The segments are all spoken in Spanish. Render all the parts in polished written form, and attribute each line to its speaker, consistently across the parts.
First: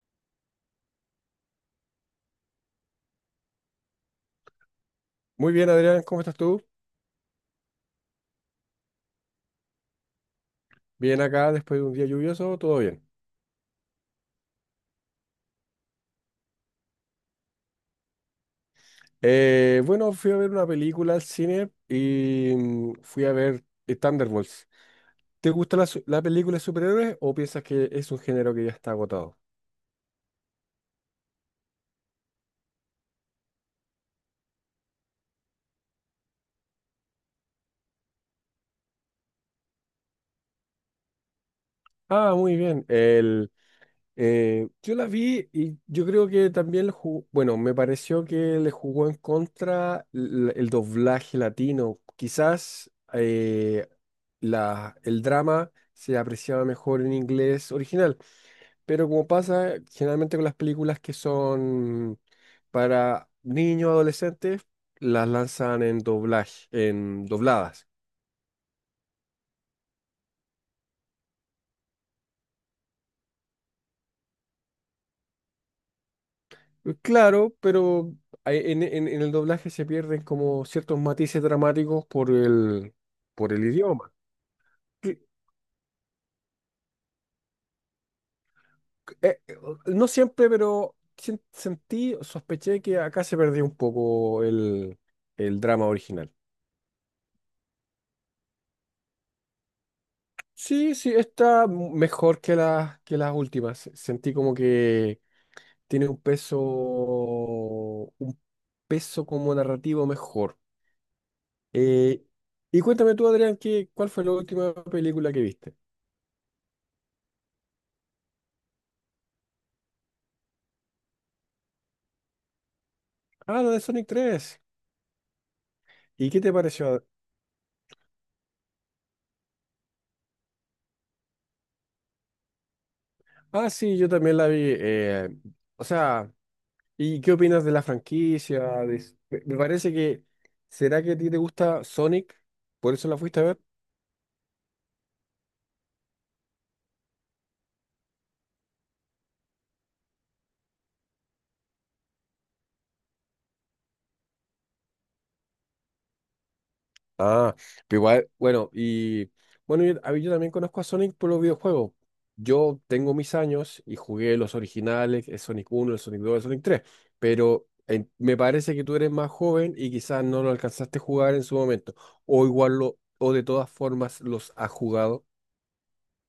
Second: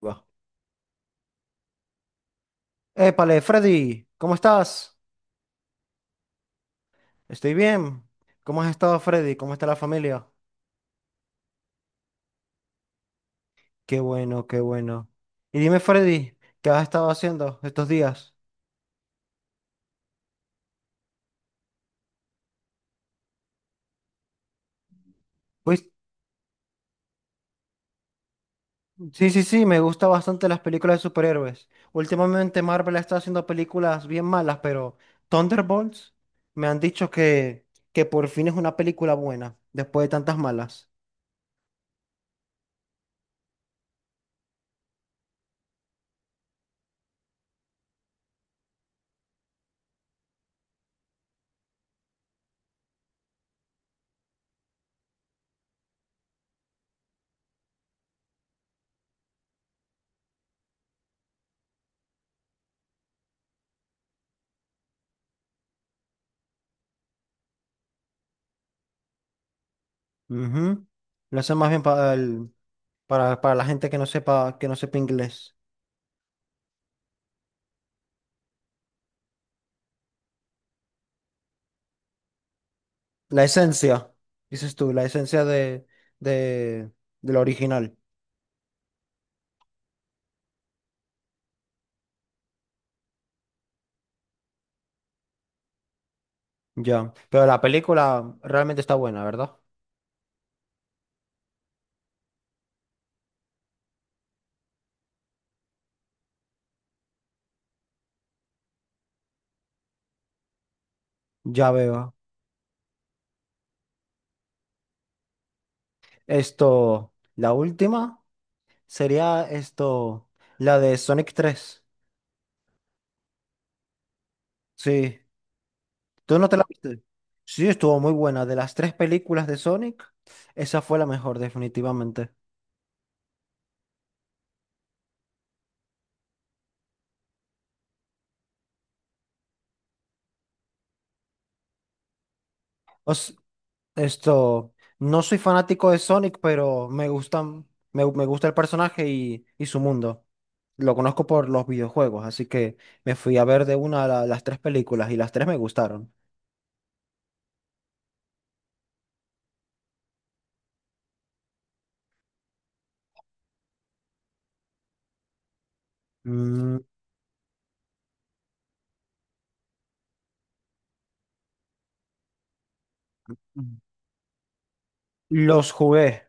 Speaker 1: Va. Épale, Freddy, ¿cómo estás?
Speaker 2: Muy bien, Adrián, ¿cómo estás tú?
Speaker 1: Estoy bien. ¿Cómo has estado, Freddy? ¿Cómo está la familia?
Speaker 2: Bien acá, después de un día lluvioso, todo bien.
Speaker 1: Qué bueno, qué bueno. Y dime, Freddy, ¿qué has estado haciendo estos días?
Speaker 2: Bueno, fui a ver una película al cine y fui a ver Thunderbolts. ¿Te gusta
Speaker 1: Pues
Speaker 2: la película de superhéroes o piensas que es un género que ya está
Speaker 1: sí,
Speaker 2: agotado?
Speaker 1: sí, sí, me gustan bastante las películas de superhéroes. Últimamente Marvel está haciendo películas bien malas, pero Thunderbolts me han dicho que por fin es una película buena, después de tantas malas.
Speaker 2: Ah, muy bien. Yo la vi y yo creo que también, bueno, me pareció que le jugó en contra el doblaje latino. Quizás eh, el drama se apreciaba mejor en inglés original. Pero como pasa generalmente con las películas que son para niños, adolescentes, las lanzan en doblaje, en dobladas.
Speaker 1: Ujú. Lo hacen más bien para la gente que no sepa inglés.
Speaker 2: Claro, pero en el doblaje se pierden como ciertos matices dramáticos por el,
Speaker 1: La
Speaker 2: por el
Speaker 1: esencia,
Speaker 2: idioma.
Speaker 1: dices tú, la
Speaker 2: Que-
Speaker 1: esencia de, del original.
Speaker 2: eh, eh, no siempre, pero sentí, sospeché que acá se perdió un poco el drama original.
Speaker 1: Ya. Pero la película realmente está buena, ¿verdad?
Speaker 2: Sí, sí, está mejor que las últimas. Sentí como que tiene un peso como narrativo mejor.
Speaker 1: Ya veo.
Speaker 2: Eh, y cuéntame tú, Adrián, ¿cuál fue la última película que viste?
Speaker 1: Esto, la última sería esto, la de Sonic tres.
Speaker 2: Ah, la de Sonic tres.
Speaker 1: Sí.
Speaker 2: ¿Y
Speaker 1: ¿Tú
Speaker 2: qué
Speaker 1: no
Speaker 2: te
Speaker 1: te la viste?
Speaker 2: pareció?
Speaker 1: Sí, estuvo muy buena. De las tres películas de Sonic, esa fue la mejor, definitivamente.
Speaker 2: Ah, sí, yo también la vi. O sea, ¿y qué opinas de la franquicia? Me parece que, ¿será que a ti te gusta Sonic? ¿Por eso la
Speaker 1: Os
Speaker 2: fuiste a ver?
Speaker 1: esto, no soy fanático de Sonic, pero me gustan, me gusta el personaje y su mundo. Lo conozco por los videojuegos, así que me fui a ver las tres películas y las tres me gustaron.
Speaker 2: Ah, pero igual, bueno, a mí yo también conozco a Sonic por los videojuegos. Yo tengo mis años y jugué los originales, el Sonic uno, el Sonic dos, el Sonic
Speaker 1: Mm,
Speaker 2: 3. Pero me parece que tú eres más joven y quizás no lo alcanzaste a jugar en su momento, o de todas formas los has jugado.
Speaker 1: los jugué.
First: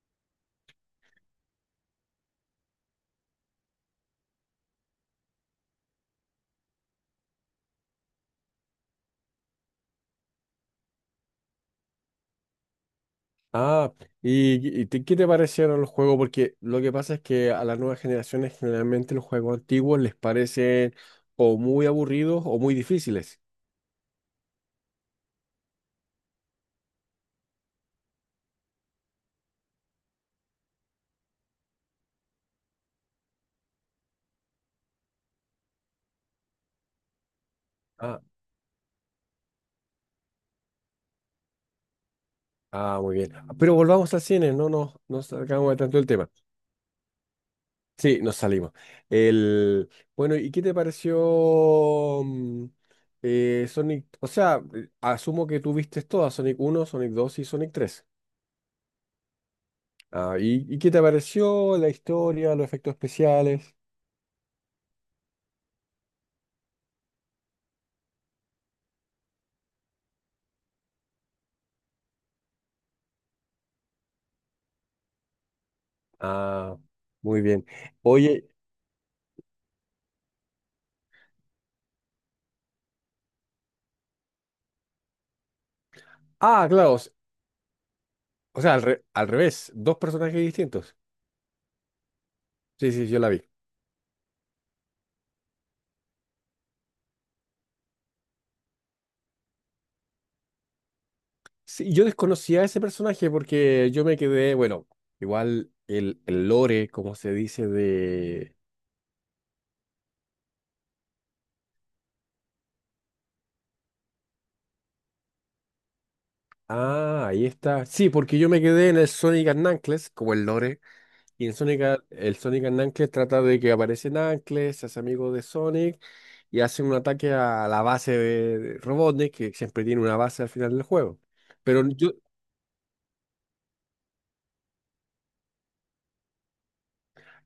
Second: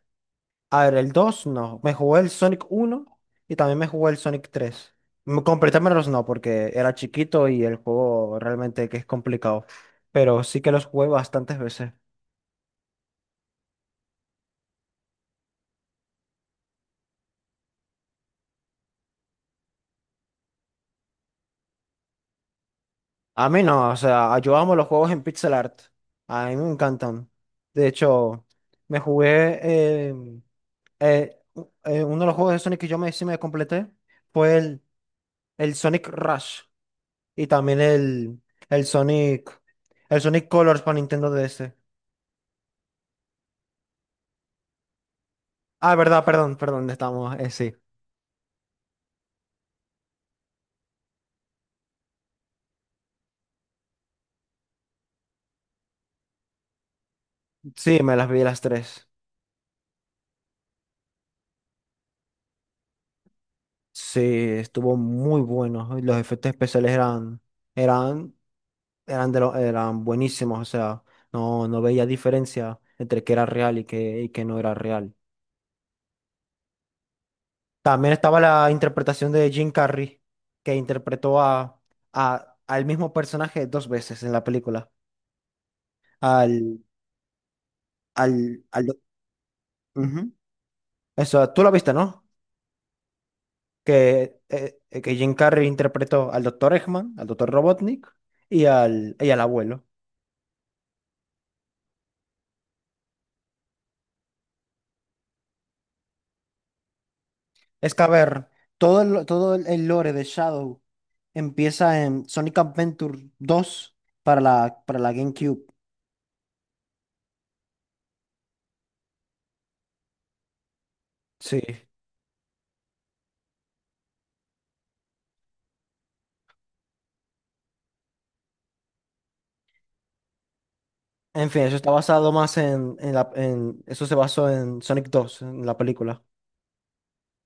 Speaker 1: A ver, el 2 no. Me jugué el Sonic uno y también me jugué el Sonic tres. Completármelos no, porque era chiquito y el juego realmente que es complicado. Pero sí que los jugué bastantes veces.
Speaker 2: Ah, ¿y qué te parecieron los juegos? Porque lo que pasa es que a las nuevas generaciones generalmente los juegos antiguos les parecen o muy aburridos o muy difíciles.
Speaker 1: A mí no, o sea, yo amo los juegos en pixel art. A mí me encantan. De hecho, me jugué. eh, Uno de los juegos de Sonic que yo me, sí me completé fue el Sonic Rush y también
Speaker 2: Ah,
Speaker 1: el Sonic, el Sonic Colors para Nintendo DS.
Speaker 2: ah, muy bien. Pero volvamos al cine, no nos no sacamos de
Speaker 1: Ah,
Speaker 2: tanto el
Speaker 1: verdad,
Speaker 2: tema.
Speaker 1: perdón, perdón, estamos, sí.
Speaker 2: Sí, nos salimos. El, bueno, ¿y qué te pareció Sonic? O sea, asumo que tú viste todas, Sonic uno, Sonic 2 y Sonic
Speaker 1: Sí,
Speaker 2: 3.
Speaker 1: me las vi las tres.
Speaker 2: Ah, ¿y, qué te pareció la historia, los efectos especiales?
Speaker 1: Sí, estuvo muy bueno. Y los efectos especiales eran, eran, eran buenísimos. O sea, no, no veía diferencia entre que era real y que no era real.
Speaker 2: Ah, muy bien.
Speaker 1: También estaba
Speaker 2: Oye,
Speaker 1: la interpretación de Jim Carrey, que interpretó a, al mismo personaje dos veces en la película.
Speaker 2: ah,
Speaker 1: Al,
Speaker 2: claro, o s- o
Speaker 1: al,
Speaker 2: sea, al,
Speaker 1: al doc-
Speaker 2: re- al revés, dos
Speaker 1: Ujú.
Speaker 2: personajes distintos.
Speaker 1: Eso, tú lo viste, ¿no?
Speaker 2: Sí, sí, yo la vi.
Speaker 1: Que Jim Carrey interpretó al doctor Eggman, al doctor Robotnik y al abuelo.
Speaker 2: Sí, yo desconocía a ese personaje porque yo me quedé, bueno, igual el lore, como se dice,
Speaker 1: Es que, a ver,
Speaker 2: de.
Speaker 1: todo el lore de Shadow empieza en Sonic Adventure dos para la GameCube.
Speaker 2: Ah, ahí está. Sí, porque yo me quedé en el Sonic and Knuckles, como el lore, y en
Speaker 1: Sí.
Speaker 2: Sonic, a- el Sonic and Knuckles trata de que aparece Knuckles, se hace amigo de Sonic, y hace un ataque a la base de Robotnik, que siempre tiene una base al final del juego.
Speaker 1: En fin, eso
Speaker 2: Pero
Speaker 1: está
Speaker 2: yo.
Speaker 1: basado más en la, en, eso se basó en Sonic 2, en la película.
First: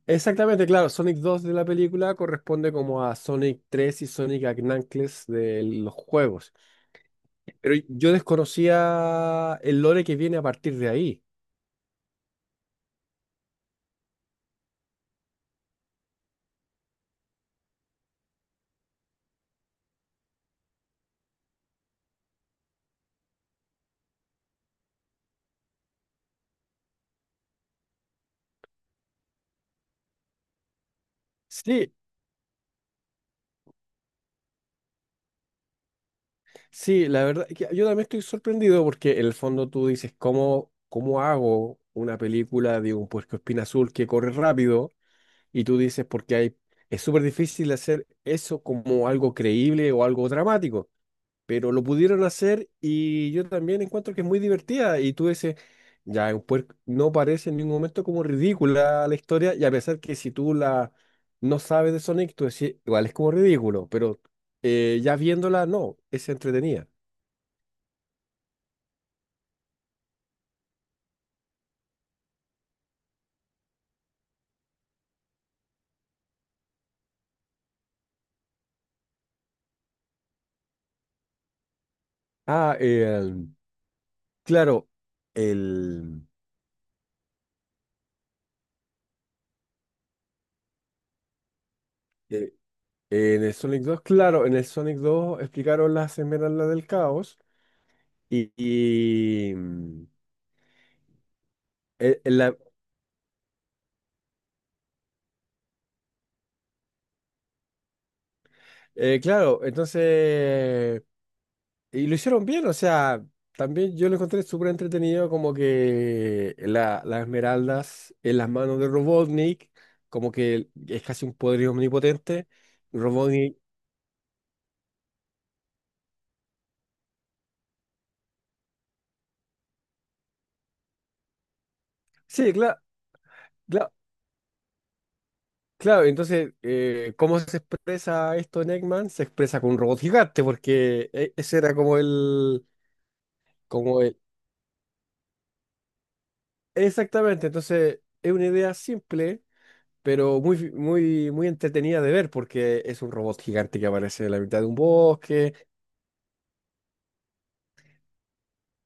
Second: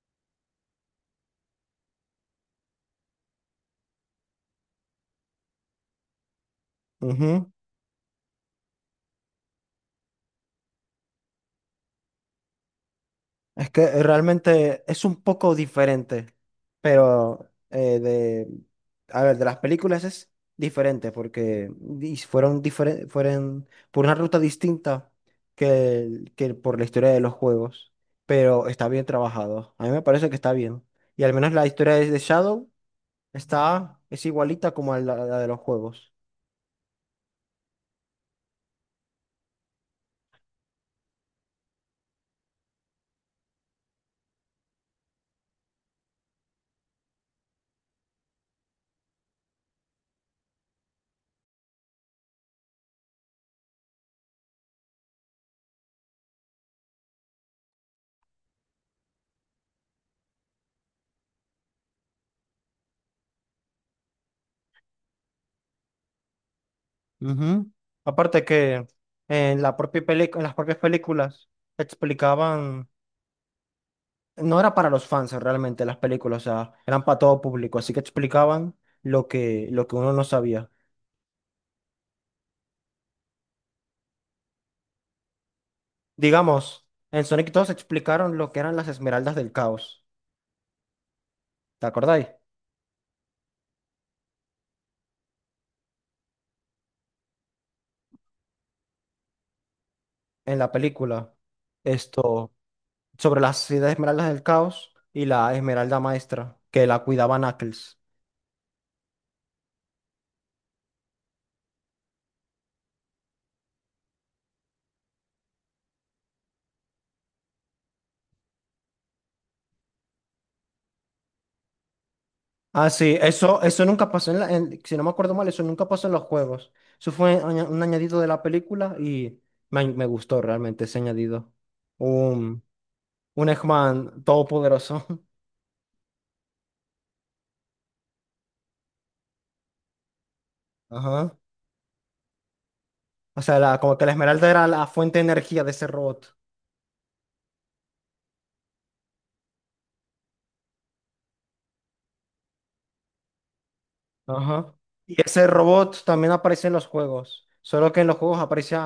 Speaker 2: Exactamente, claro, Sonic 2 de la película corresponde como a Sonic 3 y Sonic and Knuckles de los juegos.
Speaker 1: Ujú.
Speaker 2: Pero yo desconocía el lore que viene a partir de ahí.
Speaker 1: Es que realmente es un poco diferente, pero de, a ver, de las películas es diferente fueron fueron por una ruta distinta que por la historia de los juegos, pero está bien trabajado. A mí me parece que está bien. Y al menos la historia
Speaker 2: Sí,
Speaker 1: de Shadow está, es igualita como a la la de los juegos.
Speaker 2: sí, la verdad, que yo también estoy sorprendido porque en el fondo tú dices, ¿cómo hago una película de un puercoespín azul que corre rápido? Y tú dices, es súper difícil hacer eso como algo creíble o algo dramático. Pero lo pudieron hacer y yo también encuentro que es muy divertida. Y tú dices, ya, no parece en ningún momento como ridícula la historia, y a pesar que si tú la no sabes de Sonic, tú decís, igual es como ridículo, pero ya viéndola, no, es entretenida.
Speaker 1: Ujú. Aparte que en las propias películas explicaban, no era para los fans realmente las películas, o sea, eran para todo público, así que explicaban lo que uno no sabía.
Speaker 2: Ah, claro, el,
Speaker 1: Digamos, en Sonic 2 explicaron lo que eran las esmeraldas del caos, ¿te acordáis?
Speaker 2: eh, en el Sonic 2, claro, en el Sonic 2 explicaron las esmeraldas del caos y, y, mm,
Speaker 1: En la película,
Speaker 2: eh,
Speaker 1: esto,
Speaker 2: la-
Speaker 1: sobre las siete esmeraldas del caos y la esmeralda maestra, que la cuidaba Knuckles.
Speaker 2: claro, entonces y lo hicieron bien. O sea, también yo lo encontré súper entretenido, como que las esmeraldas en las manos de Robotnik, como que es casi un poder omnipotente.
Speaker 1: Ah, sí,
Speaker 2: Robotnik,
Speaker 1: eso nunca pasó en la, si no me acuerdo mal, eso nunca pasó en los juegos. Un añadido de la película y me gustó realmente ese añadido.
Speaker 2: sí,
Speaker 1: Un,
Speaker 2: claro,
Speaker 1: un
Speaker 2: claro,
Speaker 1: Eggman todopoderoso.
Speaker 2: claro. Entonces, ¿cómo se expresa esto en Eggman? Se expresa con un robot gigante, porque
Speaker 1: Ajá.
Speaker 2: ese era como el,
Speaker 1: O sea, como
Speaker 2: como
Speaker 1: que la
Speaker 2: el,
Speaker 1: esmeralda era la fuente de energía de ese robot.
Speaker 2: exactamente. Entonces, es una idea simple. Pero muy, muy, muy entretenida de ver porque es un robot gigante que aparece en la mitad de
Speaker 1: Ajá.
Speaker 2: un
Speaker 1: Y ese
Speaker 2: bosque.
Speaker 1: robot también aparece en los juegos, solo que en los juegos aparece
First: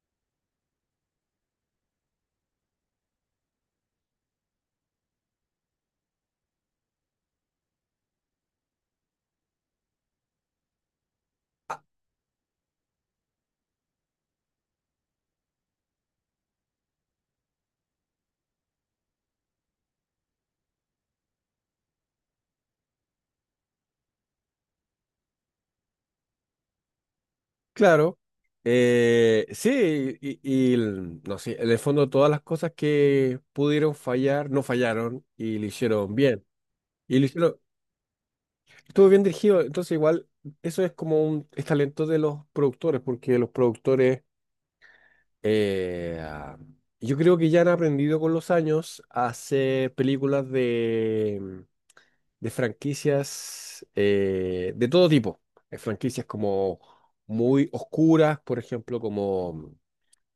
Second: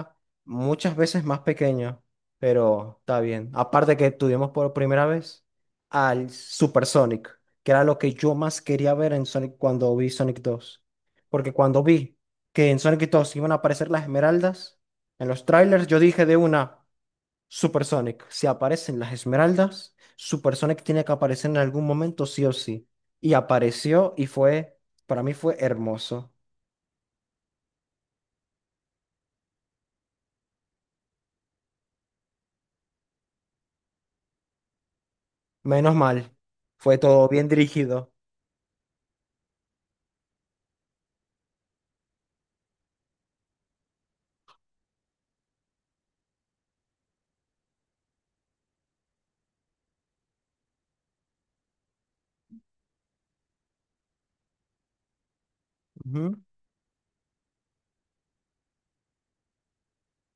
Speaker 1: muchas veces más pequeño, pero está bien. Aparte que tuvimos por primera vez al Super Sonic, que era lo que yo más quería ver en Sonic cuando vi Sonic dos. Porque cuando vi que en Sonic 2 iban a aparecer las esmeraldas en los trailers, yo dije de una. Super Sonic, si aparecen las esmeraldas, Super Sonic tiene que aparecer en algún momento sí o sí. Y apareció y fue, para mí fue hermoso.
Speaker 2: Claro. Sí, no sé, en el fondo todas las cosas que pudieron fallar, no fallaron y lo
Speaker 1: Menos
Speaker 2: hicieron
Speaker 1: mal,
Speaker 2: bien.
Speaker 1: fue
Speaker 2: Y lo
Speaker 1: todo bien
Speaker 2: hicieron,
Speaker 1: dirigido.
Speaker 2: Estuvo bien dirigido, entonces igual eso es como un es talento de los productores, porque los productores, eh, ah, yo creo que ya han aprendido con los años a hacer películas de franquicias de todo tipo. Franquicias
Speaker 1: Ujú.
Speaker 2: como muy oscuras, por ejemplo, como... mm,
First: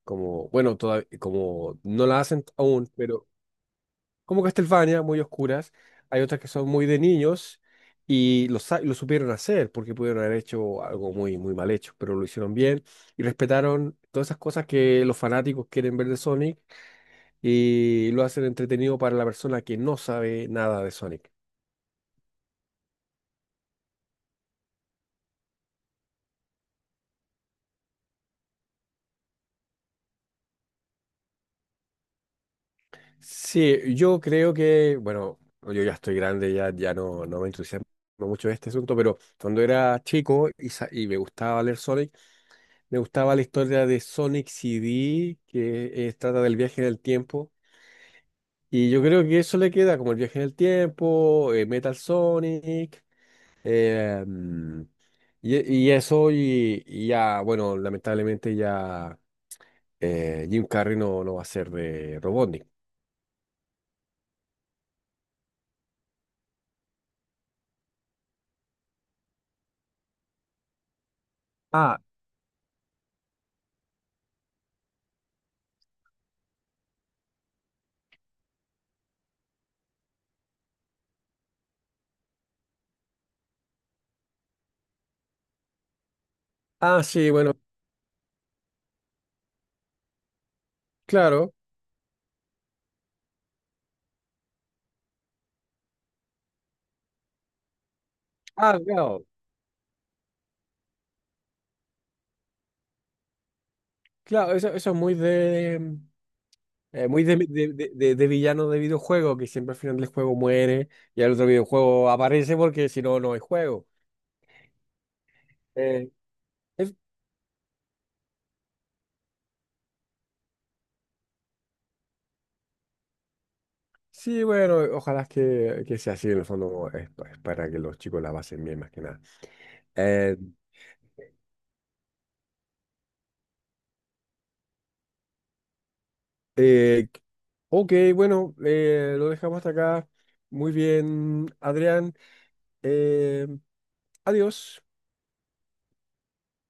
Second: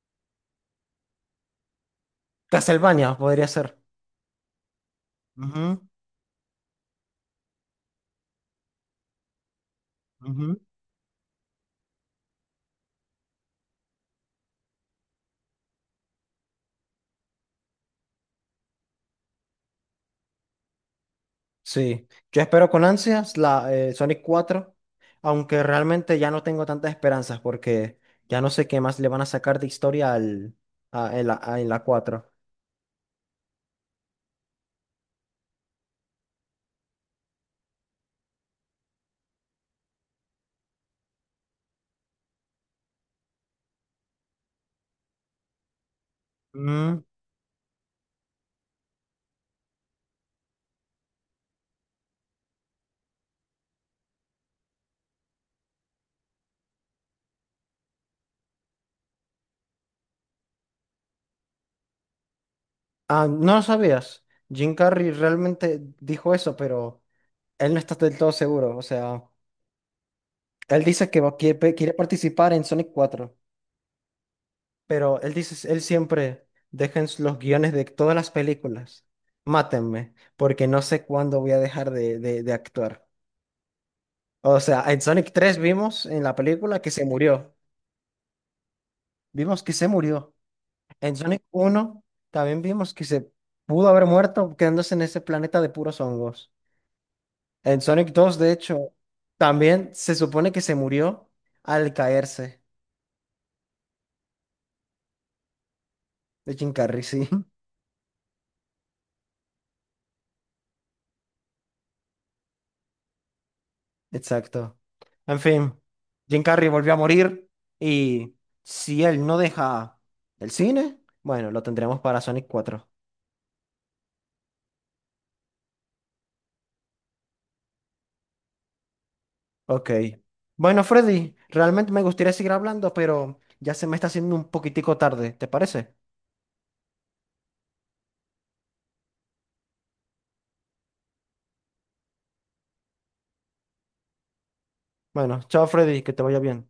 Speaker 2: como, bueno, toda- como no la hacen aún,
Speaker 1: Castlevania
Speaker 2: pero
Speaker 1: podría ser.
Speaker 2: como Castlevania, muy oscuras. Hay otras que son muy de niños y lo supieron hacer porque pudieron
Speaker 1: Ujú,
Speaker 2: haber
Speaker 1: ujú.
Speaker 2: hecho algo muy, muy mal hecho, pero lo hicieron bien y respetaron todas esas cosas que los fanáticos quieren ver de Sonic y lo hacen entretenido para la persona que no sabe nada de Sonic.
Speaker 1: Sí, yo espero con ansias la Sonic cuatro, aunque realmente ya no tengo tantas esperanzas porque ya no sé qué más le van a sacar de historia al, en la, en la 4.
Speaker 2: Sí, yo creo que, bueno, yo ya estoy grande, ya no me entusiasma mucho este asunto, pero cuando era chico y me gustaba leer Sonic. Me gustaba la historia de Sonic CD, que trata del viaje en el tiempo. Y yo creo que eso le queda como el viaje en el tiempo, Metal Sonic, mm, y, y eso, y ya, bueno, lamentablemente ya Jim Carrey no, no va a ser de Robotnik.
Speaker 1: Ah, no lo sabías. Jim Carrey realmente dijo eso, pero él no está del todo seguro. O sea, él dice quiere, quiere
Speaker 2: Ah,
Speaker 1: participar en Sonic cuatro, pero él dice, él siempre deja en los guiones de todas las películas. Mátenme, porque no sé cuándo voy a dejar de, de actuar. O sea, en Sonic tres vimos en la película que
Speaker 2: ah,
Speaker 1: se
Speaker 2: sí,
Speaker 1: murió.
Speaker 2: bueno,
Speaker 1: Vimos que se murió. En Sonic
Speaker 2: claro.
Speaker 1: uno también vimos que se pudo haber muerto quedándose en ese planeta de puros hongos. En Sonic 2, de
Speaker 2: Ah,
Speaker 1: hecho,
Speaker 2: claro,
Speaker 1: también se supone que se murió al caerse
Speaker 2: claro, eso es muy de.
Speaker 1: de Jim Carrey,
Speaker 2: Muy
Speaker 1: sí,
Speaker 2: de villano de videojuego, que siempre al final del juego muere y el otro videojuego aparece porque si no, no hay juego.
Speaker 1: exacto. En fin,
Speaker 2: Eh,
Speaker 1: Jim Carrey volvió
Speaker 2: es-
Speaker 1: a morir y si él no deja el cine, bueno, lo tendremos para Sonic cuatro.
Speaker 2: sí, bueno, ojalá que sea así, en el fondo es para que los chicos la pasen bien, más que nada.
Speaker 1: Ok.
Speaker 2: Eh,
Speaker 1: Bueno, Freddy, realmente me gustaría seguir hablando, pero ya se me está haciendo un poquitico tarde, ¿te parece?
Speaker 2: eh, ok, bueno, lo dejamos hasta acá. Muy bien, Adrián. Eh, Adiós.
Speaker 1: Bueno, chao Freddy, que te vaya bien.